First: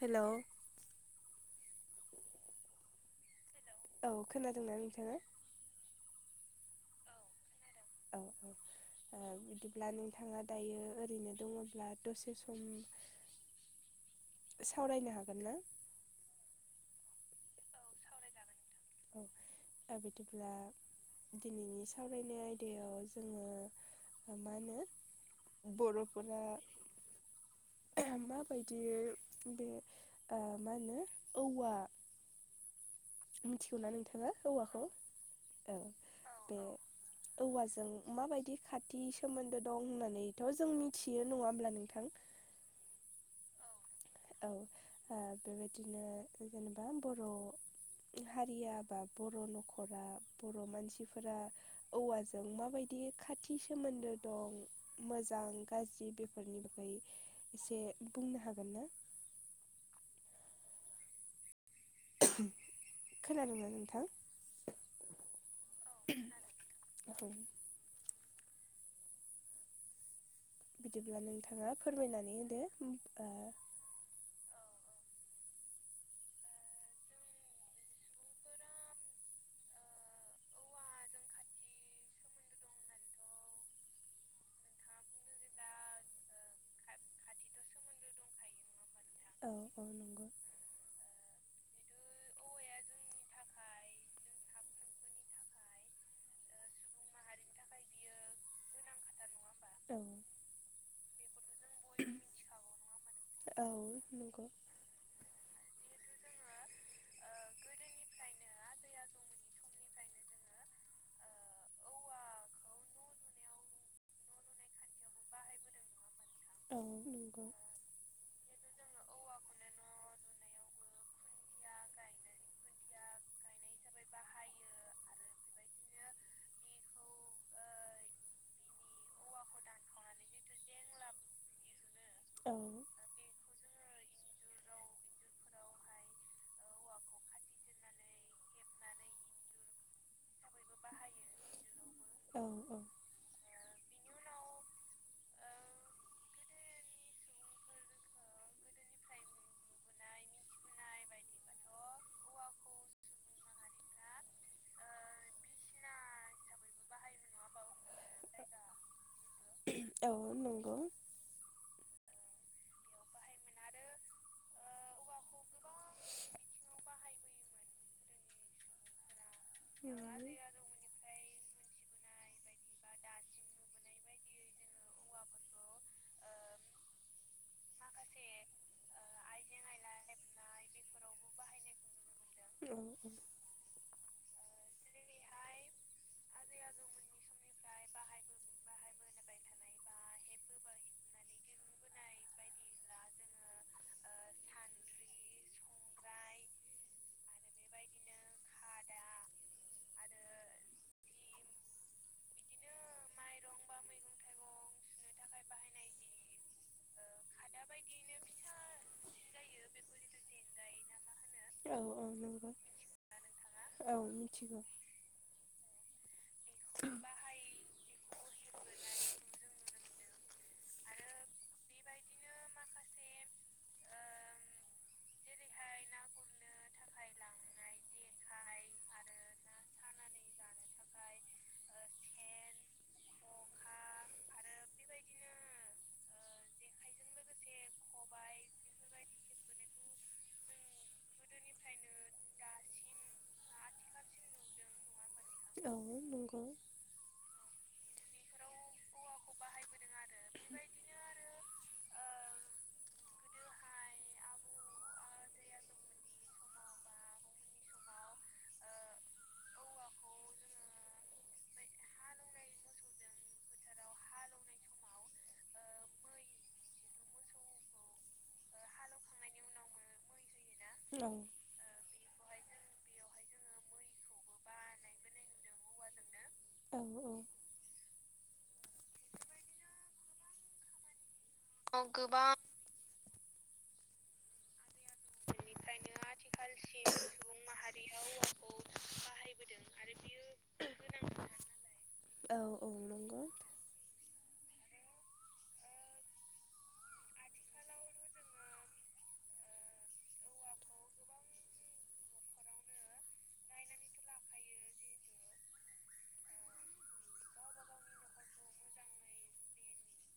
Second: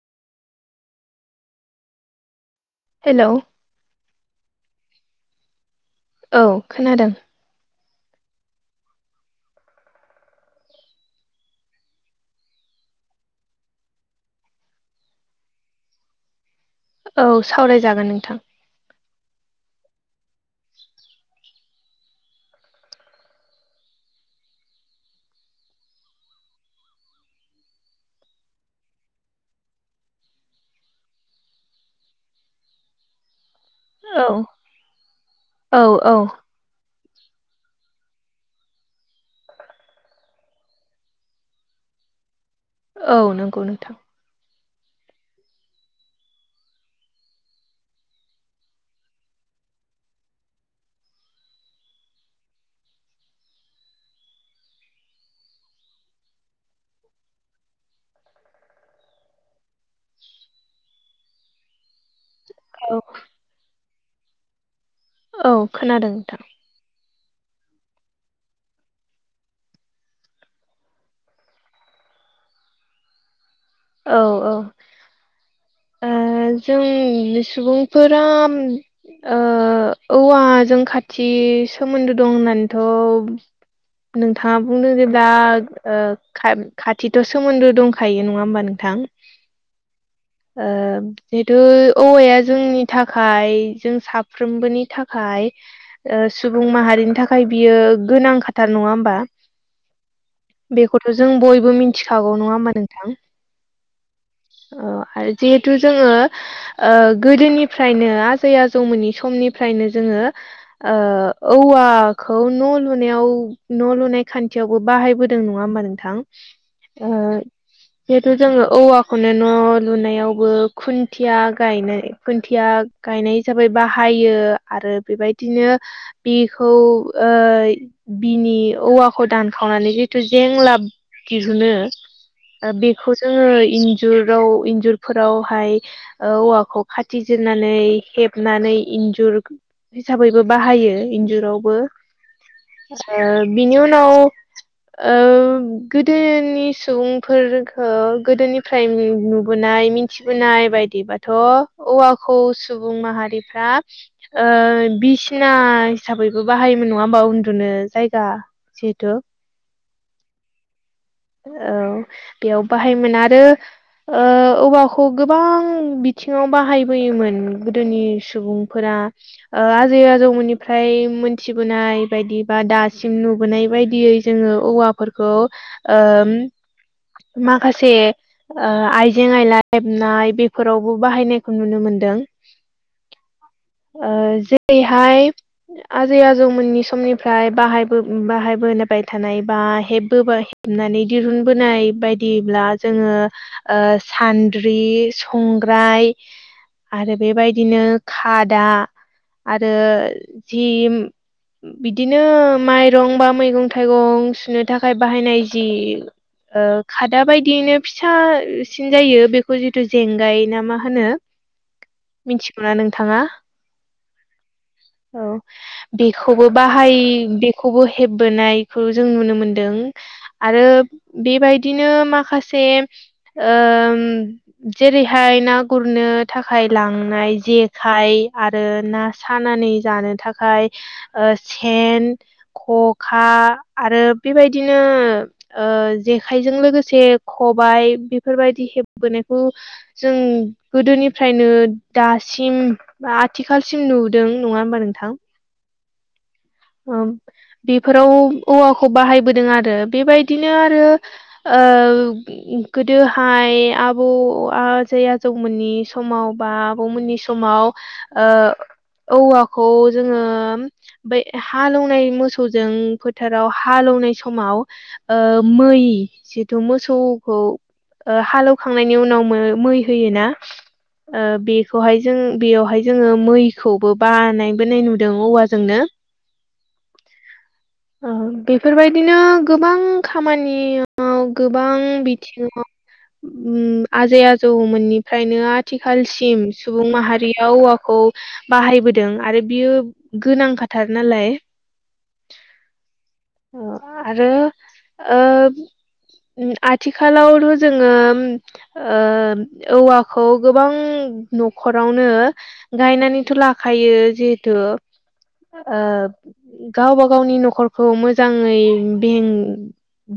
Hello hello औ खोनादोंना नोंथाङा? औ खोनादों औ ओ बिदिब्ला नोंथाङा दायो ओरैनो दङब्ला दसे सम सावरायनो हागोन ना? औ सावरायजागोन नोंथां औ दा बिदिब्ला दिनैनि सावरायनाय आयदायाव जोङो मा होनो बर'फोरा [unintelligible] माबायदियै बे ओ मा होनो औवा मिथिगौना औ नोंथाङा औवाखौ औ बे औवाजों माबायदि खाथि सोमोन्दो दं होननानैथ' जों मिथियो नङा होमब्ला नोंथां? औ नोंगौ नोंथां। औ ओ बेबायदिनो जेनेबा बर' हारिया बा बर' न'खरा बर' मानसिफोरा औवाजों मा बायदि खाथि सोमोन्दो दं मोजां गाज्रि बेफोरनि बागै एसे बुंनो हागोन ना? औ खोनादों ना नोंथां? औ खोनादों नोंथां। [unintelligible] बिदिब्ला नोंथाङा फोरमायनानै होदो ओ औ औ ओ जोंनि सुबुंफोरा ओ औवाजों खाथि सो मोन्दो दं होननानैथ' नोंथाङा बुंदों जे दा ओ खाथिथ' सोमोन्दो दंखायो नङा होमबा नोंथां? औ औ नंगौ। ओम जिहेतु औवाया जोंनि थाखाय जों साफ्रोमबोनि थाखाय सुबुं माहारिनि थाखाय बियो गोनां खाथार नङा होमबा? औ बेखौथ' जों बयबो मिथिखागौ नङा होमबा नोंथां? औ नंगौ। औ आरो जिहेथु जोङो गोदोनिफ्रायनो आजै आजौमोननि समनिफ्रायनो जोङो ओ औवाखौ न' लुनायाव न' खान्थियावबो बाहायबोदों नङा होमबा नोंथां? औ नंगौ औ नंगौ सुबुंफोरा आजै आजौमोननिफ्राय मोनथिबोनाय लुनाय खान्थियाव बो बाहायबोदों। नङा होमबा नोंथां? औ नंगौ। जिहेतु जोङो औवाखौनो न' लुनायावबो खुन्थिया गायनाय खुन्थिया गायनाय जाबाय बाहायो आरो बेबायदिनो बेखौ ओ बिनि औवाखौ दानखावनानै जिथु जेंलाब दिहुनो बेखौ जोङो इन्जुराव इन्जुरफोरावहाय औवाखौ खाथिजिरनानै हेबनानै इन्जुर हिसाबैबो बाहायो इन्जुरावबो। ओ बिनि उनाव ओ गोदोनि सुबुंफोर हो गोदोनिफ्राय नुबोनाय मिथिबोनाय बायदिबाथ' औवाखौ सुबुं माहारिफ्रा ओ बि सिना हिसाबैबो बाहायोमोन नङा होमबा उन्दुनो जायगा जिहेथु [unintelligible] औ नंगौ। औ बेयाव बाहायमोन आरो ओ औवाखौ गोबां बिथिङाव बाहायबोयोमोन गोदोनि सुबुं फोरा ओ आजै आजौमोननिफ्राय मोन्थिबोनाय बा दासिम नुबोनाय बायदियै जोङो औवा फोरखौ ओम माखासे ओ आइजें आयला हेबनाय बेफोरावबो बाहायनायखौ नुनो मोनदों। उम उम ओ जेरैहाय आजै आजौ मोननि समनिफ्राय बाहायबो बाहायबोबाय थानाय बा हेबबो नानै दहुनबोनाय बायदिब्ला जोङो ओ सान्द्रि संग्राय आरो बेबायदिनो खादा आरो जिम बिदिनो माइरं बा मैगं थाइगं सुनो थाखाय बाहायनाय दि खादा बायदियैनो फिसासिन जायो बेखौ जितु जेंगाय ना मा होनो म [unintelligible] मिथिगौना नोंथाङा औ मिथिगौ औ बेखौबो बाहाय बेखौ खौबो हेबबोनायखौ जों नुनो मोनदों आरो बेबायदिनो माखासे ओम जेरैहाय ना गुरनो थाखाय लांनाय जे खाय आरो ना सानानै जानो थाखाय सेन खखा आरो बेबायदिनो जेखाइजों लोगोसे खबायाइ बेफोरबायदि हेबबोनायखौ जों गोदोनिफ्राय नो दासिम बा आथिखालसिम नुदों नङा होमबा नोंथां औ नंगौ बेफोराव औवाखौ बाहायबोदों आरो बेबायदिनो आरो ओ गोदोहाय आबौ आजै आजौमोननि समाव बा आबौमोननि समाव ओ औवाखौ जोंङो बै हालौवनाय मोसौजों फोथाराव हालौनाय समाव ओ मै जिथु मोसौखौ ओ हालौखांनायनि उनाव मै होयो ना ओ बे बेखौहाय जों बेयावहाय जोङो मैखौबो बानायबोनाय नुदों औवाजोंनो औ औ औ बेफोरबायदिनो गोबां खामानि गोबां बिथिङाव आजै आजौमोननि फ्रायनो आथिखालसिम सुबुं माहारियाव औवाखौ बाहायबोदों आरो बियो गोनां खाथार नालाय औ औ नंगौ आरो [unintelligible] आथिखालावल' जोंङो ओ औवाखौ गोबां न'खरावनो गायनानैथ' लाखायो जिहेथु ओ गावबा गावनि न'खरखौ मोजाङै बेें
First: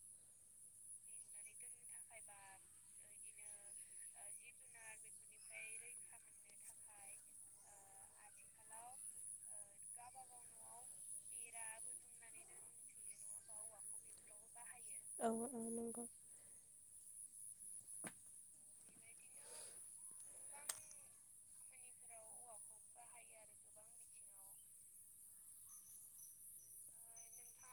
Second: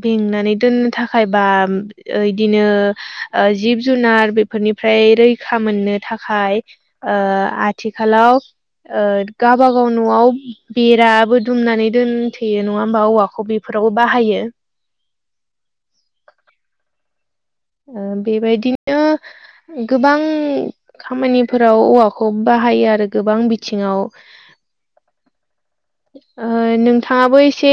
बेंनानै दोननो थाखाय बा इदिनो जिब जुनार बेफोरनिफ्राय रैखा मोननो थाखाय ओ आथिखालाव ओ गाबा गाव औ न'आव बेराबो दुमनानै दोनथेयो नङा होमबा औवाखौ बेफोरावबो बाहायो औ औ नंगौ ओ बेबायदिनो गोबां खामानिफोराव औवाखौ बाहायो आरो गोबां बिथिङाव [unintelligible] ओ नोंथाङाबो एसे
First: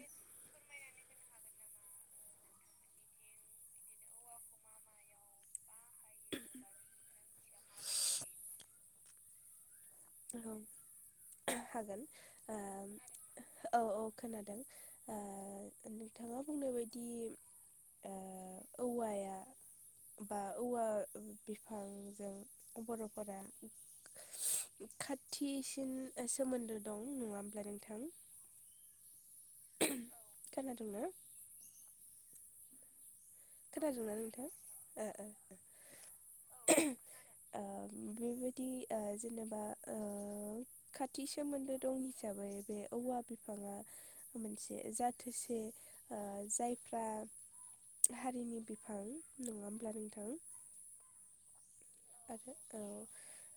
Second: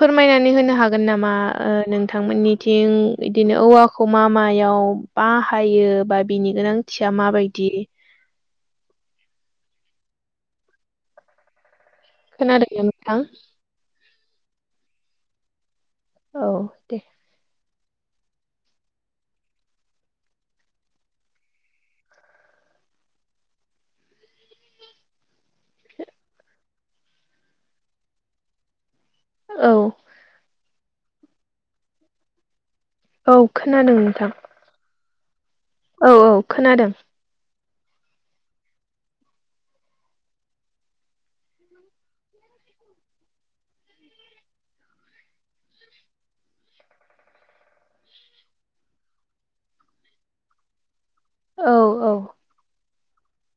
फोरमायनानै होनो हागोन नामा ओ नोंथांमोननिथिं बिदिनो औवा खौ मा मायाव बाहायो बा बिनि गोनांथिया माबायदि? औ हागोन ओ खोनादोंना नोंथां? औ औ खोनादों नोंथाङा औ बुंनाय दे बायदि ओ औवाया बा औवा बिफांजों बर'फोरा खाथिसिन सोमोन्दो दं नङा होमब्ला नोंथां? औ खोनादोंंना? औ खोनादों खोनादोंंना नोंथां? ओ-ओ। औ-औ खोनादों। ओ बेबायदि ओ जेनेबा ओ खाथि सोमोन्दो दं हिसाबै बे औवा बिफाङा मोनसे जाथोसे जायफ्रा हारिनि बिफां नङा होमब्ला नोंथां? औ-औ! औ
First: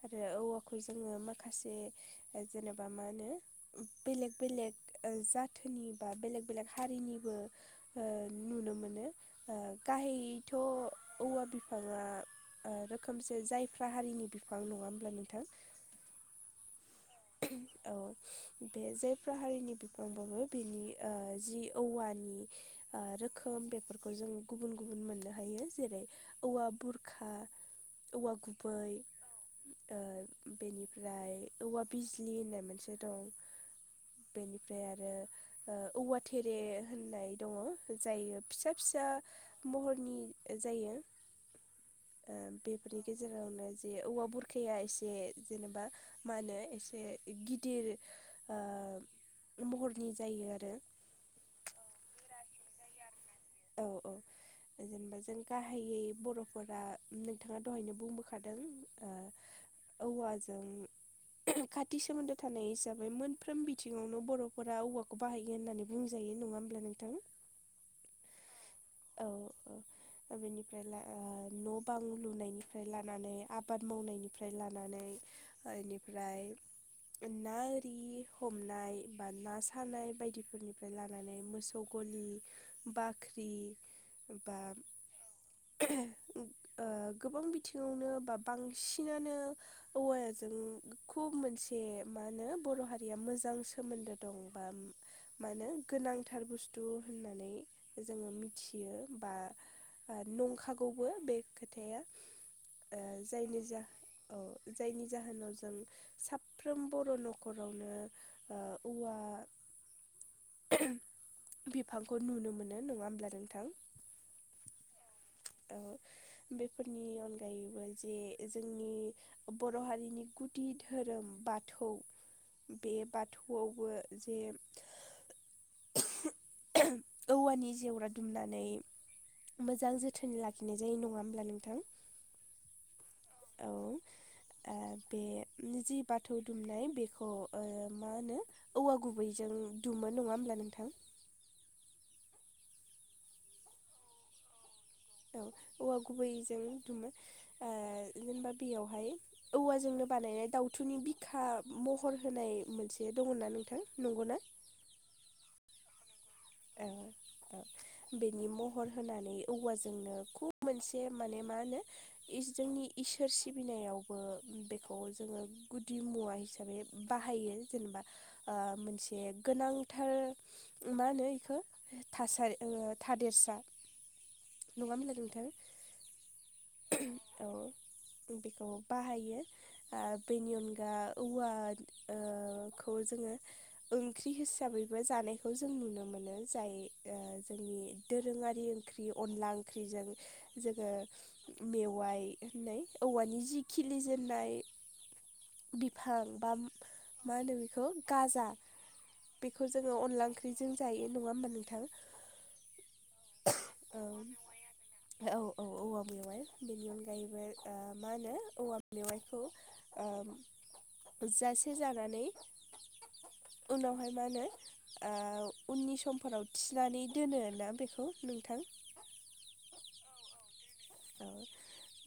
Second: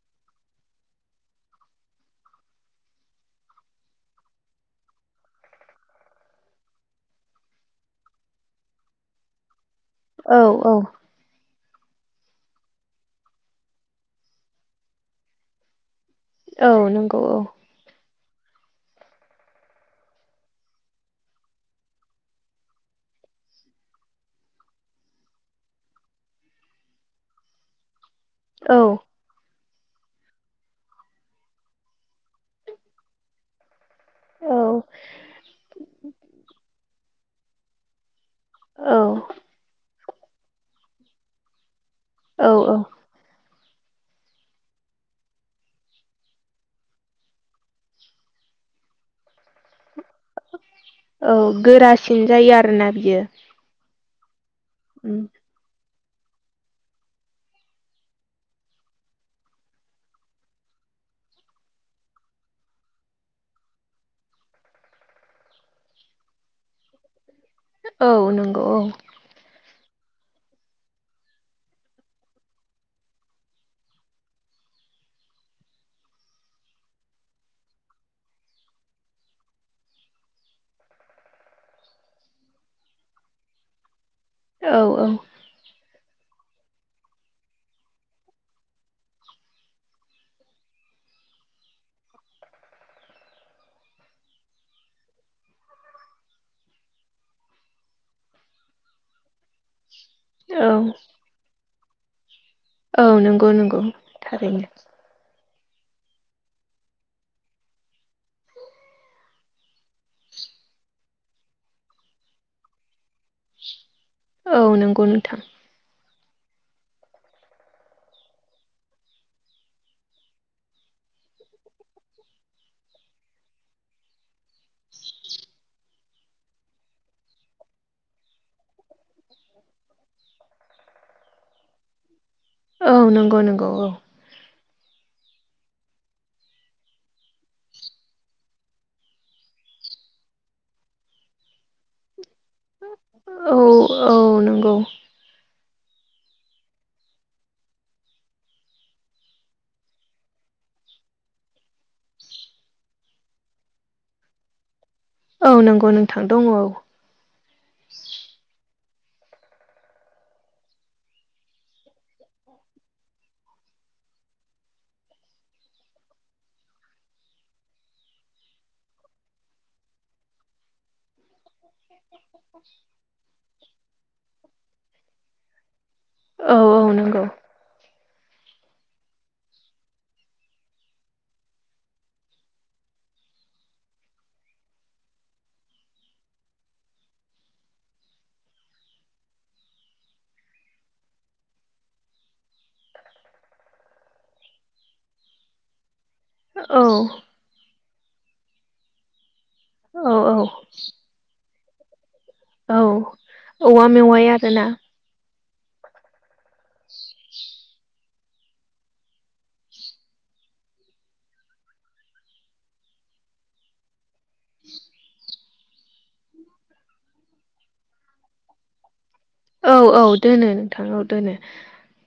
आरो औवाखौ जोङो माखासे जेनेबा मा होनो? बेलेग बेलेग जाथोनि बा बेलेग-बेलेग हारिनिबो नुनो मोनो। औ गाहायैथ' औ औवा बिफाङा ओ रोखोमसे जायफ्रा हारिनि बिफां नङा होमब्ला नोंथां? औ नंगौ औ। औ बे जायफ्रा हारिनि बिफांबो बेनि ओ जि औवानि रोखोम बेफोरखौ जों गुबुन गुबुन मोननो हायो, जेरै औवा बुरखा औवा औ गुबै ओ बेनिफ्राय औवा बिजलि होननाय मोनसे दं। औ बेनिफ्राय आरो औवा थेरे होननाय दङ जायो फि फिसा औ फिसा महरनि जायो औ बे बेनि गेजेरावनो जे औवा बुरखाया एसे जेनेबा मा होनो एसे गिदिर ओ महरनि जायो आरो। औ गोरासिन जायो आरो ना बियो। औ-औ जेनेबा उम जों गाहायै बर'फोरा नोंथाङा दहायनो बुंबोखादों ओ औवाजों खाथि सोमोन्दो थानाय हिसाबै मोनफ्रोम बिथिङावनो बर'फोरा औवाखौ बाहायगोन होन्नानै बुंजायो नङा होमब्ला नोंथां? औ नंगौ औ। औ ओ। बेनिफ्राय ओ न' बां लुनायनिफ्राय लानानै आबाद मावनायनिफ्राय लानानै इनिफ्राय ना आरि हमनाय बा ना सानाय बायदिफोरनिफ्राय लानानै मोसौ गलि बाख्रि बा औ औ ओ गोबां बिथिङावनो बा बांसिनानो औवाजों खुब मोनसे मा होनो बर' हारिया मोजां सोमोन्दो दं बा मानो गोनांथार बुस्थु होननानै जोङो मिथि यो बा औ नंखागौबो बे खोथाया। ओ औ नंगौ जायनि नंगौ जा औ थारैनो जायनि जाहोनाव जों साफ्रोम बर' न'खरावनो ओ औवा बिफांखौ नुनो मोनो नङा होमब्ला नोंथां? औ नंगौ नोंथां। औ बेफोरनि अनगायैबो जे जोंनि बर' हारिनि गुदि धोरोम बाथौ बे बाथौआवबो जे औवानि जेवरा दुमनानै मोजां जोथोनै लाखिनाय जायो नङा होमब्ला नोंथां? औ नंगौ नंगौ औ। ओ बे जि बाथौ दुमनाय बेखौ ओ मा होनो औवा गुबैजों दुमो नङा होमब्ला नोंथां? औ औ नंगौ। औ औवा गुबैजों दुमो ओ जेनेबा बेयावहाय औवाजोंनो बानायनाय दाउथुनि बिखा महर होनाय मोनसे दङना नोंथां नंगौना? औ नंगौ नोंथां दङ। ओ औ बेनि महर होनानै औवाजोंनो खुब मोनसे माने मा होनो जोंनि इसोर सिबिनायावबो बेखौ जोंङो गुदि मुवा हिसाबै बाहायो जेनेबा ओ मोनसे गोनांथार मा होनो? हो थासारि थादेरसा नङा होमब्ला नोंथां? औ औ नंगौ औ बेखौ बाहायो ओ बेनि अनगा औवाखौ जोंङो ओंख्रि हिसाबैबो जानायखौ जों नुनो मोनो जाय ओ जोंनि दोरोङारि ओंख्रि अनला ओंख्रिजों जोंङो मेवाइ होननाय औवानि जि खिलिजेननाय बिफां बा औ मा होनो बेखौ गाजा बेखौ जोंङो औ अनला औ ओंख्रिजों जायो नङा होमबा नोंथां औ औवा औ मेवाइ आरोना। औ औ औवा मेवाय बेनि अनगायैबो ओ मा होनो औवा मेवाइखौ ओ जासे जानानै उनावहाय मा होनो ओ उननि समफोराव थिनानै दोनो ना बेखौ नोंथां औ औ दोनो। नोंथां औ दोनो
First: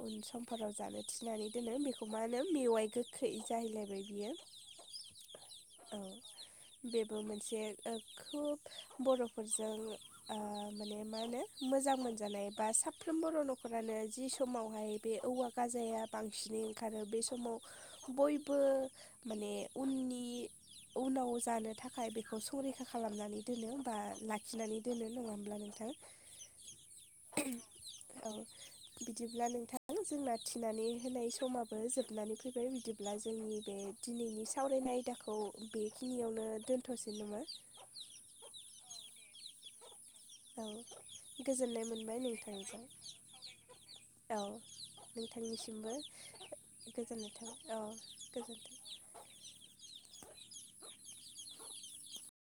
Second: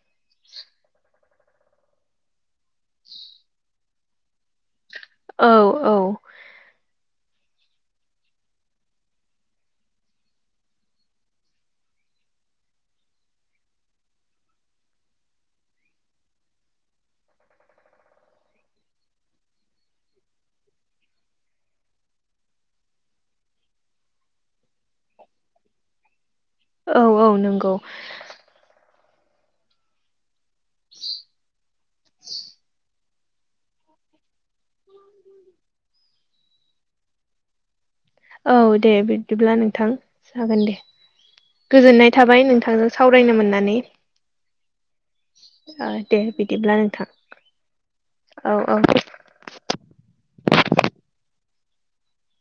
उन समफोराव जानो थिनानै दोनो बेखौ मा होनो मेवाइ गोखै जाहैलायबाय बियो। औ बेबो मोनसे खोब बर'फोरजों ओ माने मा होनो मोजां मोनजानाय बा साफ्रोमबो बर' न'खर नखरानो जि समावहाय बे औवा गाजाया बांसिनै ओंखारो बे समाव बयबो माने उननि उनाव जानो थाखाय बेखौ संरैखा दोनो बा लाखिनानै दोनो नङा होमब्ला नोंथां। औ औ नंगौ। औ बिदिब्ला नोंथां जोंना थिनानै होनाय समाबो जोबनानै फैबाय बिदि अब्ला जोंनि बे दिनैनि सावरायनाय आयदाखौ बेखिनियावनो दोनथ'सै नामा? औ दे बिदिब्ला नोंथां। जागोन औ दे गोजोननाय थाबाय नोंथांजों सावरायनो मोननानै। औ ओ नोंथांनिसिमबो दे बिदिब्ला नोंथां गोजोननाय थाबाय अ औ गोजोन्थों औ